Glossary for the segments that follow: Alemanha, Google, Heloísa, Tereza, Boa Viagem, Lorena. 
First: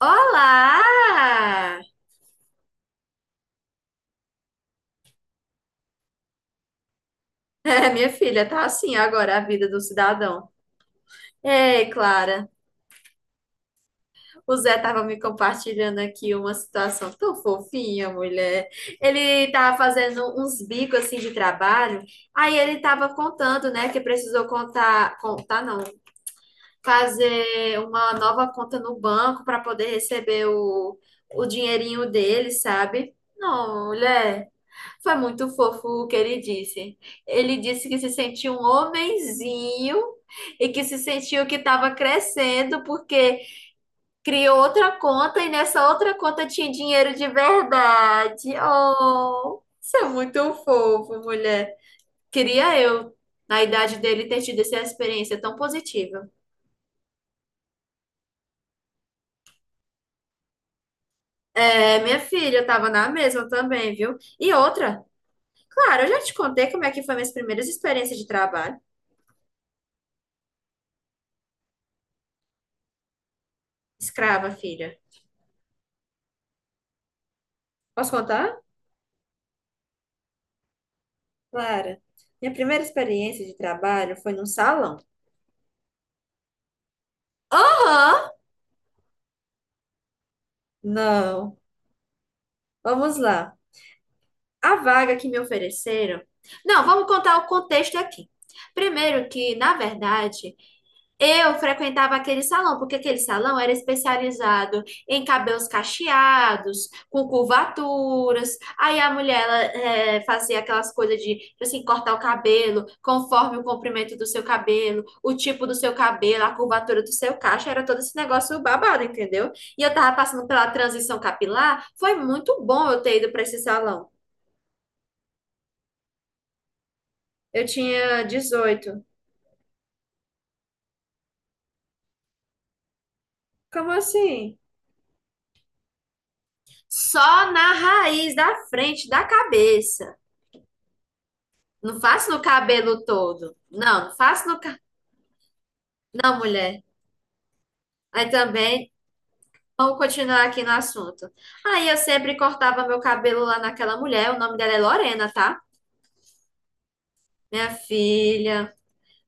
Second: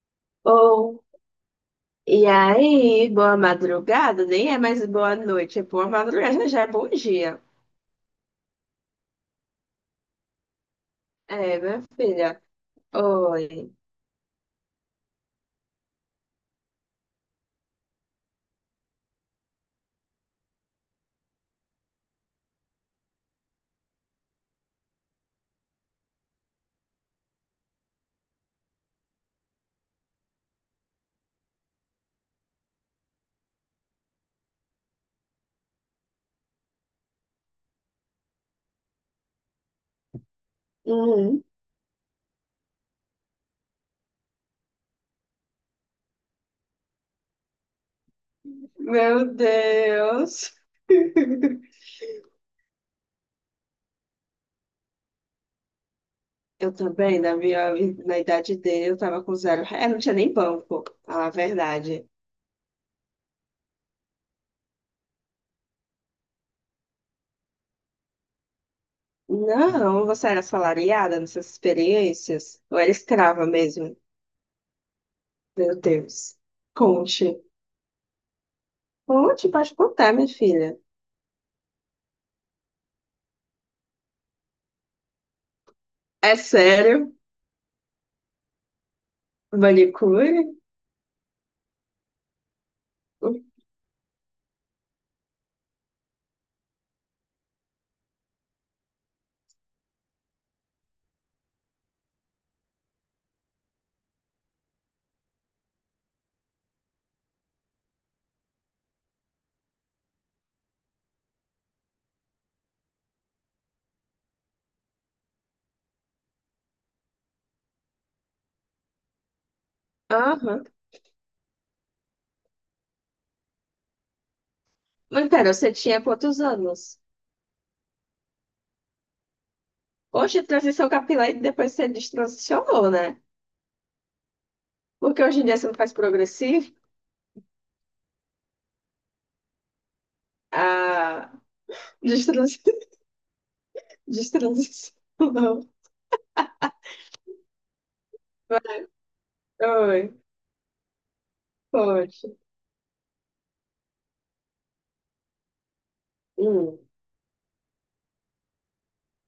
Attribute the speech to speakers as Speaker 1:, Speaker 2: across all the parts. Speaker 1: Olá!
Speaker 2: Ou, e aí, boa madrugada, nem é mais boa noite, é boa madrugada, já é bom dia.
Speaker 1: É, minha filha, tá assim agora a vida do cidadão.
Speaker 2: É, minha
Speaker 1: Ei,
Speaker 2: filha.
Speaker 1: Clara,
Speaker 2: Oi.
Speaker 1: o Zé tava me compartilhando aqui uma situação tão fofinha, mulher. Ele tava fazendo uns bicos assim de trabalho, aí ele tava contando, né, que precisou contar, contar não, fazer uma nova conta no banco para poder receber o dinheirinho dele, sabe? Não, mulher, foi muito fofo o que ele disse. Ele disse que se sentiu um homenzinho e que se
Speaker 2: Uhum.
Speaker 1: sentiu que estava crescendo porque criou outra conta e nessa outra conta tinha dinheiro de verdade.
Speaker 2: Meu
Speaker 1: Oh, isso é muito
Speaker 2: Deus.
Speaker 1: fofo, mulher. Queria eu, na idade dele, ter tido essa experiência tão positiva.
Speaker 2: Eu também, na minha, na idade dele, eu tava com zero. É, não tinha nem banco, a
Speaker 1: É,
Speaker 2: verdade.
Speaker 1: minha filha, eu tava na mesma também, viu? E outra, claro, eu já te contei como é que foi minhas primeiras experiências de trabalho.
Speaker 2: Não, você era assalariada nessas experiências? Ou era escrava mesmo?
Speaker 1: Escrava, filha.
Speaker 2: Meu Deus. Conte.
Speaker 1: Posso contar?
Speaker 2: Conte, pode contar, minha filha.
Speaker 1: Clara, minha primeira experiência de trabalho foi num salão.
Speaker 2: É sério?
Speaker 1: Aham!
Speaker 2: Manicure?
Speaker 1: Não. Vamos lá. A vaga que me ofereceram. Não, vamos contar o contexto aqui. Primeiro que, na verdade, eu frequentava aquele salão, porque aquele salão era especializado em cabelos cacheados, com curvaturas. Aí a mulher, ela, fazia aquelas coisas de, tipo assim, cortar o cabelo conforme o comprimento do seu cabelo, o tipo do seu cabelo, a curvatura do seu cacho. Era todo esse negócio babado, entendeu? E eu tava passando
Speaker 2: Aham.
Speaker 1: pela transição capilar. Foi muito bom eu ter ido para esse salão.
Speaker 2: Mas pera, você tinha quantos anos?
Speaker 1: Eu tinha 18.
Speaker 2: Hoje, transição capilar e depois você destransicionou, né?
Speaker 1: Como assim?
Speaker 2: Porque hoje em dia você não faz progressivo.
Speaker 1: Só na raiz da frente da cabeça.
Speaker 2: Ah,
Speaker 1: Não faço no
Speaker 2: destrans...
Speaker 1: cabelo todo. Não, não faço no cabelo.
Speaker 2: destransicionou.
Speaker 1: Não, mulher. Aí também, vamos
Speaker 2: Oi,
Speaker 1: continuar aqui no assunto. Aí eu
Speaker 2: poxa.
Speaker 1: sempre cortava meu cabelo lá naquela mulher, o nome dela é Lorena, tá?
Speaker 2: Hum,
Speaker 1: Minha filha,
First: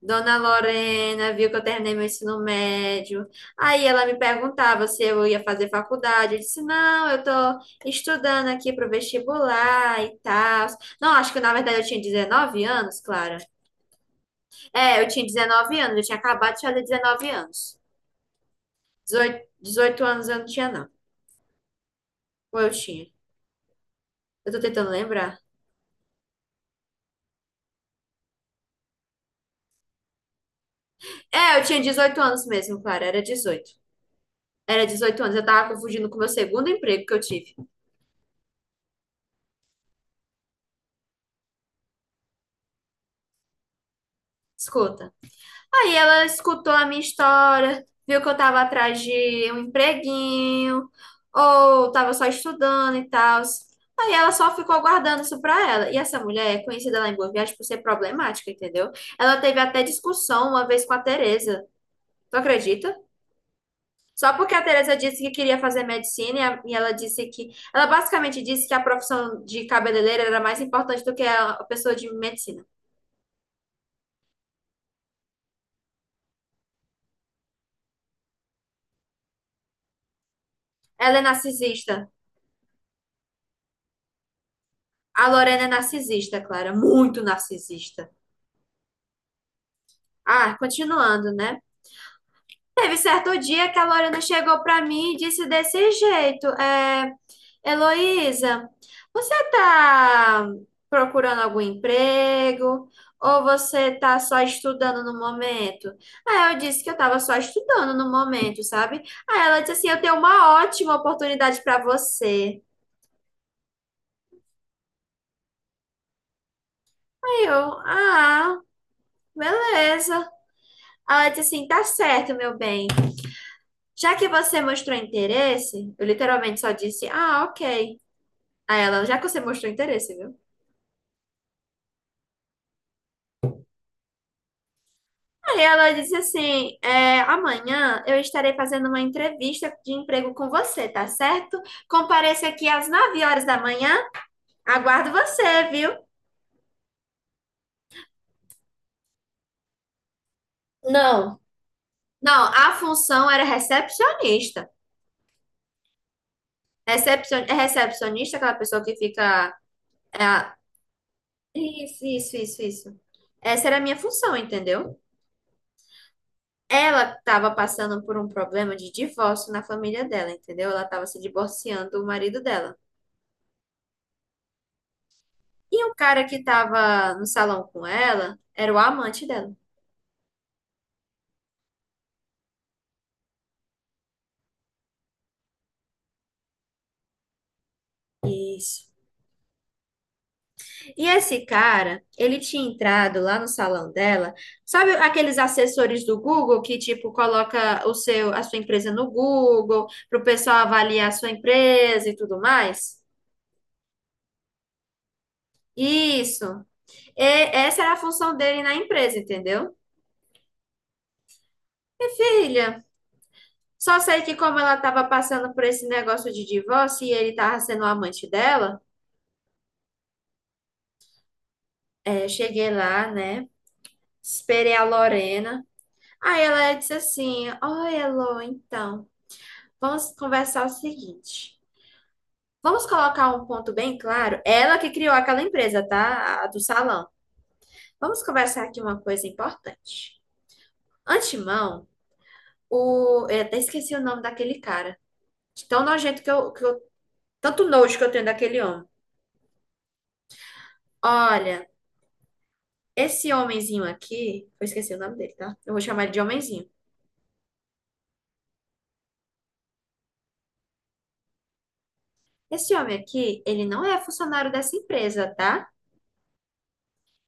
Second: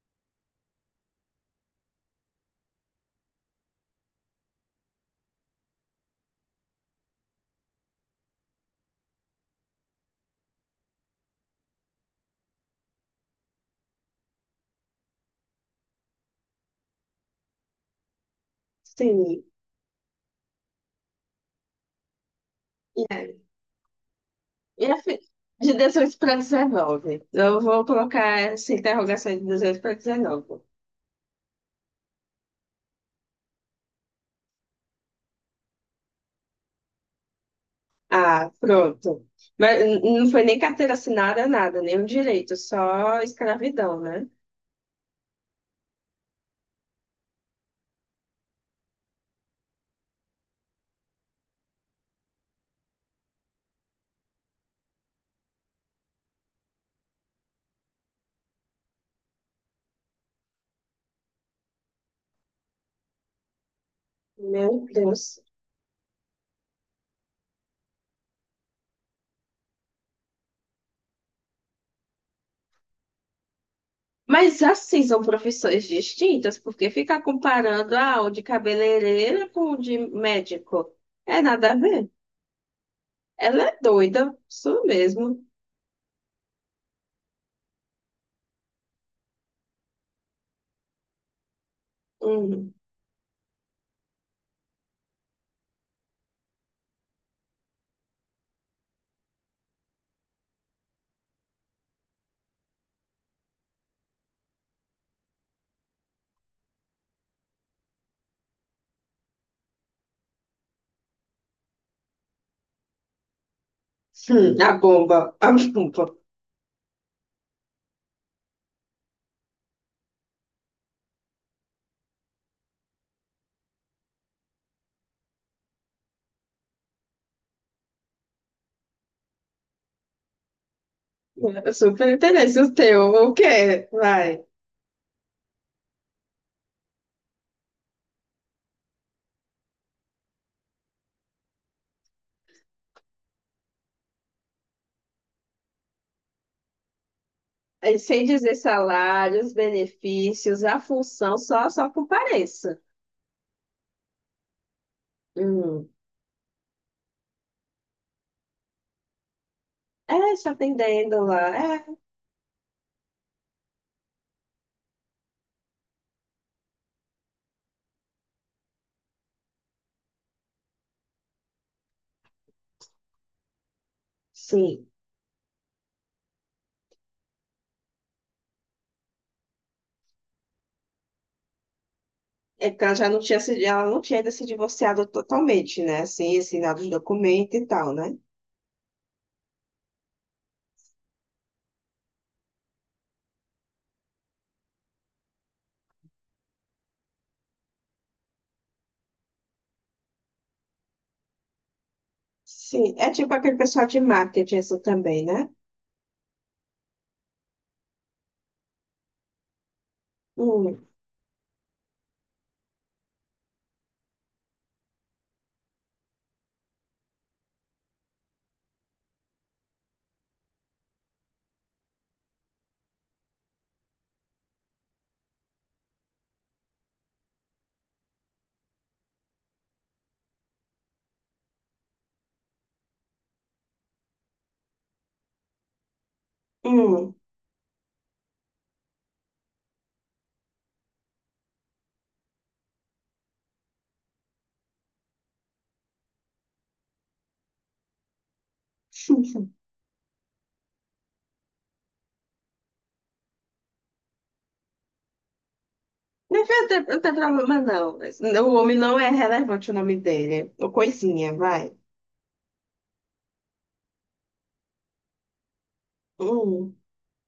Speaker 1: Dona Lorena, viu que eu terminei meu ensino médio. Aí ela me perguntava se eu ia fazer faculdade. Eu disse, não, eu tô estudando aqui pro vestibular e tal. Não, acho que na verdade eu tinha 19 anos, Clara. É, eu tinha 19 anos, eu tinha acabado de fazer 19 anos.
Speaker 2: sim.
Speaker 1: Dezoito 18 anos eu não tinha, não. Ou eu
Speaker 2: E
Speaker 1: tinha?
Speaker 2: aí?
Speaker 1: Eu tô
Speaker 2: E
Speaker 1: tentando
Speaker 2: a fi-
Speaker 1: lembrar.
Speaker 2: De 18 para 19. Eu vou colocar essa interrogação de 18 para 19.
Speaker 1: É, eu tinha 18 anos mesmo, Clara. Era 18. Era 18 anos. Eu tava confundindo com o meu segundo emprego que eu tive.
Speaker 2: Ah, pronto. Mas não foi nem carteira assinada, nada, nenhum direito, só escravidão, né?
Speaker 1: Escuta. Aí ela escutou a minha história, viu que eu tava atrás de um empreguinho, ou tava só estudando e tal. Aí ela só ficou guardando isso pra ela. E essa mulher é conhecida lá em Boa Viagem por ser problemática, entendeu? Ela teve até discussão uma vez com a Tereza. Tu acredita? Só porque a
Speaker 2: Meu
Speaker 1: Teresa disse que
Speaker 2: Deus.
Speaker 1: queria fazer medicina e ela disse que. Ela basicamente disse que a profissão de cabeleireira era mais importante do que a pessoa de medicina.
Speaker 2: Mas assim são profissões distintas, porque ficar comparando ah, o de cabeleireira com o de médico
Speaker 1: Ela é
Speaker 2: é nada a
Speaker 1: narcisista.
Speaker 2: ver. Ela é doida, isso
Speaker 1: A
Speaker 2: mesmo.
Speaker 1: Lorena é narcisista, Clara. Muito narcisista. Ah, continuando, né?
Speaker 2: Hum.
Speaker 1: Teve certo dia que a Lorena chegou para mim e disse desse jeito: é, Heloísa, você está procurando algum emprego? Ou você está só estudando no momento? Aí eu disse que eu estava só estudando no momento, sabe? Aí ela disse assim: eu tenho uma ótima oportunidade para você.
Speaker 2: A bomba, a bomba.
Speaker 1: Aí eu, ah, beleza. Ela disse assim: tá certo, meu bem. Já que você mostrou interesse, eu literalmente só disse: ah, ok. Aí ela, já que você mostrou interesse, viu?
Speaker 2: Eu super interesse o teu, o quê? Vai.
Speaker 1: Aí ela disse assim: é, amanhã eu estarei fazendo uma entrevista de emprego com você, tá certo? Compareça aqui às 9 horas da manhã. Aguardo você, viu?
Speaker 2: Aí, sem dizer salários, benefícios, a função,
Speaker 1: Não.
Speaker 2: só, só
Speaker 1: Não, a
Speaker 2: compareça.
Speaker 1: função era recepcionista.
Speaker 2: Hum.
Speaker 1: É recepcionista, é aquela pessoa que fica. é
Speaker 2: É, só
Speaker 1: a-
Speaker 2: atendendo lá. É,
Speaker 1: Isso, isso, isso, isso. Essa era a minha função, entendeu? Ela estava passando por um problema de divórcio na família dela, entendeu? Ela estava se divorciando do marido dela.
Speaker 2: sim.
Speaker 1: E o cara que tava no salão com ela era o amante dela.
Speaker 2: É porque ela já não tinha se, ela não tinha ainda se divorciado totalmente, né? Assim, assinado os documentos e tal, né?
Speaker 1: Isso. E esse cara, ele tinha entrado lá no salão dela. Sabe aqueles assessores do Google que tipo coloca o seu a sua empresa no Google para o pessoal avaliar a sua empresa e tudo
Speaker 2: Sim,
Speaker 1: mais?
Speaker 2: é tipo aquele pessoal de marketing isso também, né?
Speaker 1: Isso. E essa era a função dele na empresa, entendeu?
Speaker 2: Hum,
Speaker 1: Filha, só sei que como ela estava passando por esse negócio de divórcio e ele tava sendo o amante dela, é, eu cheguei lá, né? Esperei a Lorena. Aí ela disse assim: oi, Elo, então, vamos conversar o seguinte. Vamos colocar um ponto bem claro. Ela que criou aquela empresa, tá? A do salão.
Speaker 2: hum.
Speaker 1: Vamos conversar aqui uma coisa importante. Antemão, eu até esqueci o nome daquele cara. De tão nojento que eu. Tanto nojo que eu tenho daquele homem. Olha, esse homenzinho aqui. Eu esqueci o nome dele, tá? Eu vou chamar ele de
Speaker 2: Não
Speaker 1: homenzinho.
Speaker 2: tem, não tem problema, não. Mas o homem não é relevante o nome dele. O coisinha, vai.
Speaker 1: Esse homem aqui, ele não é funcionário dessa empresa, tá?
Speaker 2: Hum.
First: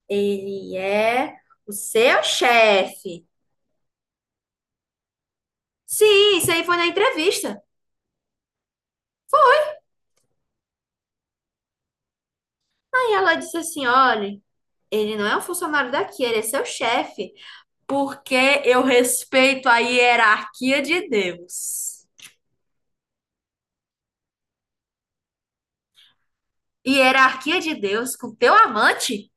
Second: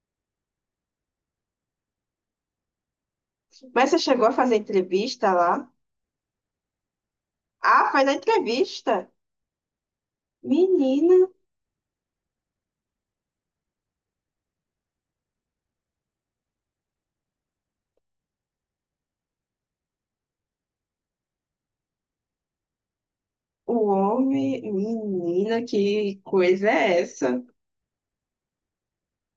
Speaker 1: Ele é o seu chefe.
Speaker 2: Mas você chegou a fazer entrevista lá?
Speaker 1: Sim, isso aí foi na entrevista.
Speaker 2: Ah, faz a entrevista. Menina,
Speaker 1: Aí ela disse assim: olha, ele não é um funcionário daqui, ele é seu chefe, porque eu respeito a hierarquia de Deus.
Speaker 2: o homem, menina, que coisa é essa?
Speaker 1: Hierarquia de Deus com teu amante?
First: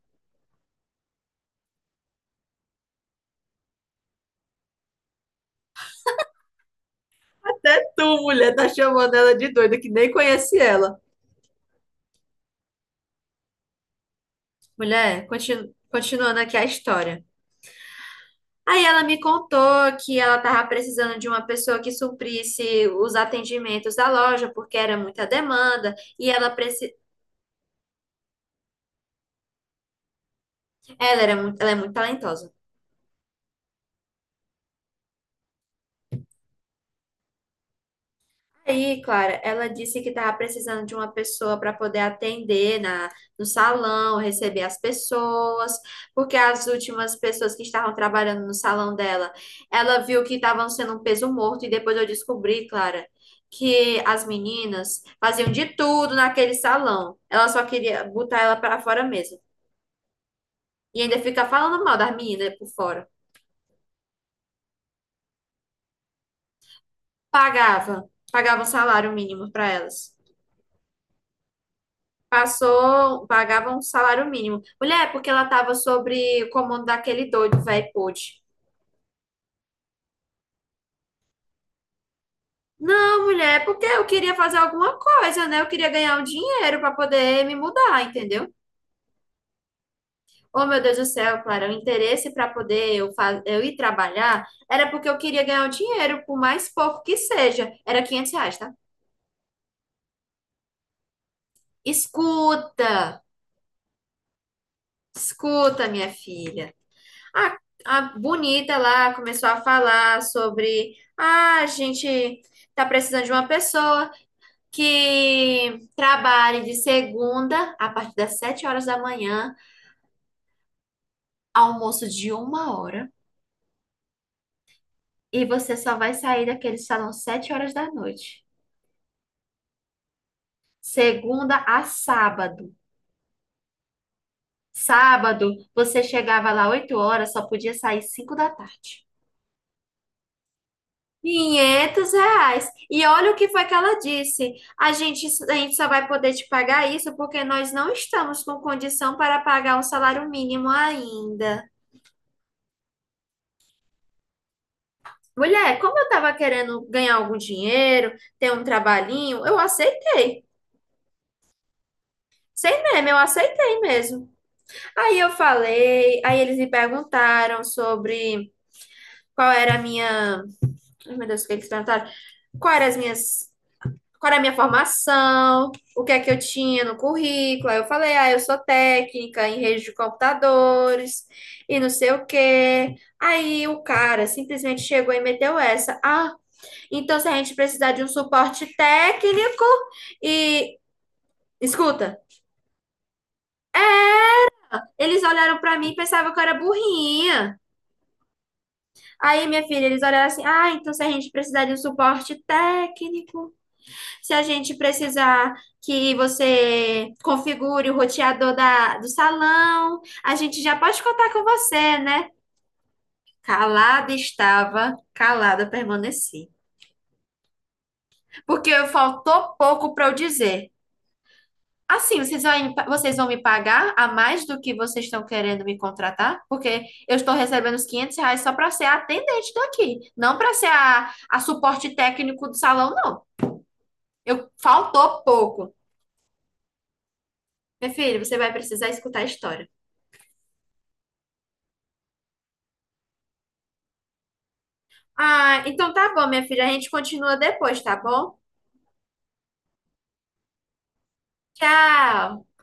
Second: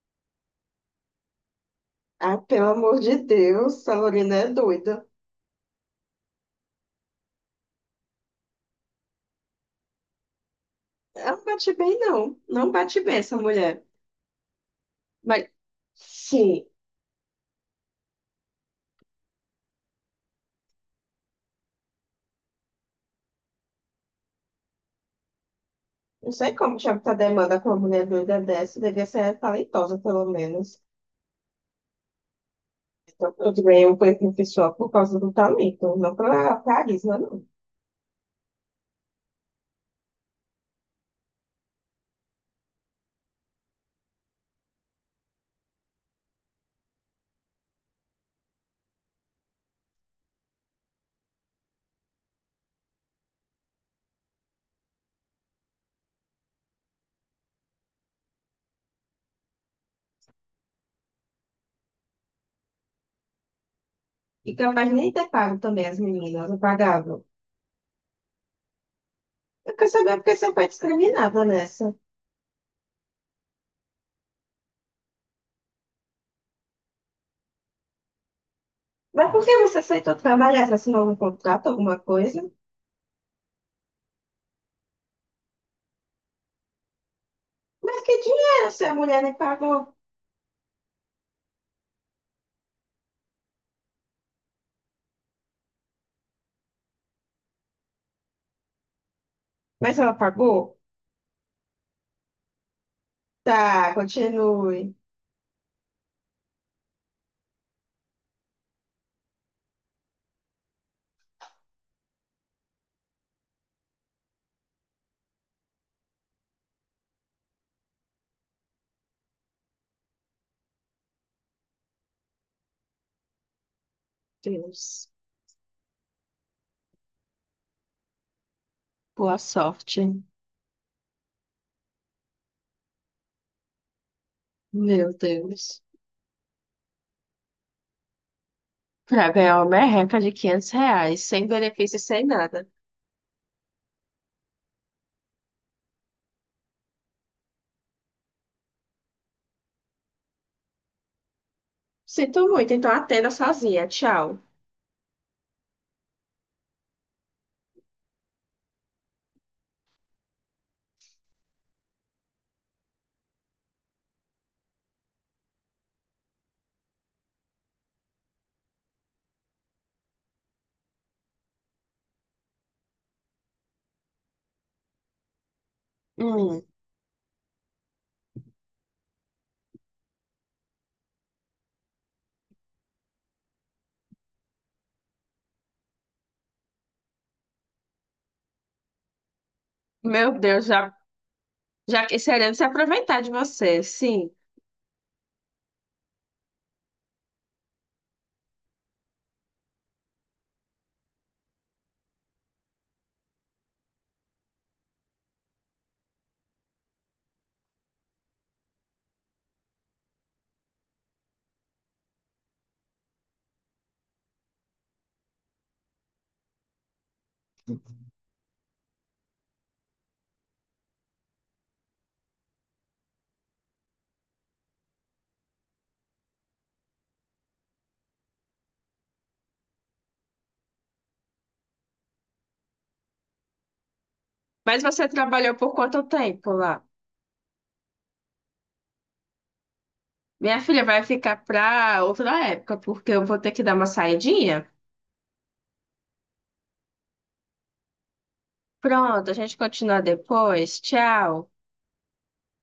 Speaker 2: Ah, pelo amor de Deus, essa Lorena é doida.
Speaker 1: Até tu, mulher, tá chamando ela de doida, que nem conhece ela.
Speaker 2: Ela não bate bem, não. Não bate bem essa mulher.
Speaker 1: Mulher,
Speaker 2: Mas,
Speaker 1: continuando aqui a
Speaker 2: sim,
Speaker 1: história. Aí ela me contou que ela estava precisando de uma pessoa que suprisse os atendimentos da loja, porque era muita demanda, e
Speaker 2: não
Speaker 1: ela,
Speaker 2: sei como tinha
Speaker 1: preci...
Speaker 2: muita demanda com uma mulher doida dessa. Devia ser talentosa, pelo menos.
Speaker 1: Ela é muito talentosa.
Speaker 2: Então, eu ganhei um conhecimento pessoal por causa do talento, não pela carisma, não.
Speaker 1: Aí, Clara, ela disse que estava precisando de uma pessoa para poder atender no salão, receber as pessoas, porque as últimas pessoas que estavam trabalhando no salão dela, ela viu que estavam sendo um peso morto, e depois eu descobri, Clara, que as meninas faziam de tudo naquele salão. Ela só queria botar ela para fora mesmo. E ainda fica falando mal das meninas por fora.
Speaker 2: E capaz nem ter pago também as meninas, eu pagava.
Speaker 1: Pagava um salário mínimo para
Speaker 2: Eu quero
Speaker 1: elas.
Speaker 2: saber porque você foi discriminada nessa.
Speaker 1: Passou, pagava um salário mínimo. Mulher, porque ela tava sobre o comando daquele doido, velho pude.
Speaker 2: Mas por que você aceitou trabalhar? Você assinou um contrato, alguma coisa?
Speaker 1: Não, mulher, porque eu queria fazer alguma coisa, né? Eu queria ganhar um dinheiro para poder me
Speaker 2: Mas
Speaker 1: mudar,
Speaker 2: que
Speaker 1: entendeu?
Speaker 2: dinheiro se a mulher nem pagou?
Speaker 1: Oh, meu Deus do céu, Clara, o interesse para poder eu ir trabalhar era porque eu queria ganhar um dinheiro, por mais pouco que seja. Era R$ 500, tá?
Speaker 2: Mas ela pagou?
Speaker 1: Escuta,
Speaker 2: Tá, continue.
Speaker 1: escuta, minha filha. A, a bonita lá começou a falar sobre, ah, a gente tá precisando de uma pessoa que trabalhe de segunda a partir das 7 horas da manhã, almoço de uma hora,
Speaker 2: Deus.
Speaker 1: e você só vai sair daquele salão 7 horas da noite.
Speaker 2: Boa sorte.
Speaker 1: Segunda a sábado.
Speaker 2: Meu
Speaker 1: Sábado,
Speaker 2: Deus.
Speaker 1: você chegava lá 8 horas, só podia sair 5 da tarde.
Speaker 2: Pra ganhar uma merreca de R$ 500, sem benefício,
Speaker 1: 500
Speaker 2: sem nada.
Speaker 1: reais. E olha o que foi que ela disse. A gente só vai poder te pagar isso porque nós não estamos com condição para pagar um salário mínimo ainda.
Speaker 2: Sinto muito, então atenda sozinha. Tchau.
Speaker 1: Mulher, como eu estava querendo ganhar algum dinheiro, ter um trabalhinho, eu aceitei. Sem meme, eu aceitei mesmo. Aí eu falei, aí eles me perguntaram sobre qual era a minha. Ai, meu Deus, o que eles perguntaram? Qual eram as minhas qual era a minha formação, o que é que eu
Speaker 2: Hum,
Speaker 1: tinha no currículo. Aí eu falei, ah, eu sou técnica em rede de computadores e não sei o quê. Aí o cara simplesmente chegou e meteu essa. Ah, então se a gente precisar de um suporte técnico
Speaker 2: meu Deus,
Speaker 1: e.
Speaker 2: já, já
Speaker 1: Escuta,
Speaker 2: querendo se aproveitar de você, sim.
Speaker 1: eles olharam pra mim e pensavam que eu era burrinha. Aí, minha filha, eles olharam assim: ah, então se a gente precisar de um suporte técnico. Se a gente precisar que você configure o roteador do salão, a gente já pode contar com você, né? Calada estava, calada permaneci. Porque faltou pouco para eu dizer. Assim, vocês vão me pagar a mais do que vocês estão querendo me contratar? Porque eu estou recebendo os R$ 500 só para ser a atendente daqui, não para ser a suporte técnico do salão, não. Eu,
Speaker 2: Mas você
Speaker 1: faltou
Speaker 2: trabalhou
Speaker 1: pouco.
Speaker 2: por quanto tempo lá?
Speaker 1: Meu filho, você vai precisar escutar a história.
Speaker 2: Minha filha vai ficar pra outra época, porque eu vou ter que dar uma saidinha.
Speaker 1: Ah, então tá bom, minha filha. A gente continua depois, tá bom?
Speaker 2: Pronto, a gente continua depois. Tchau.
Speaker 1: Tchau.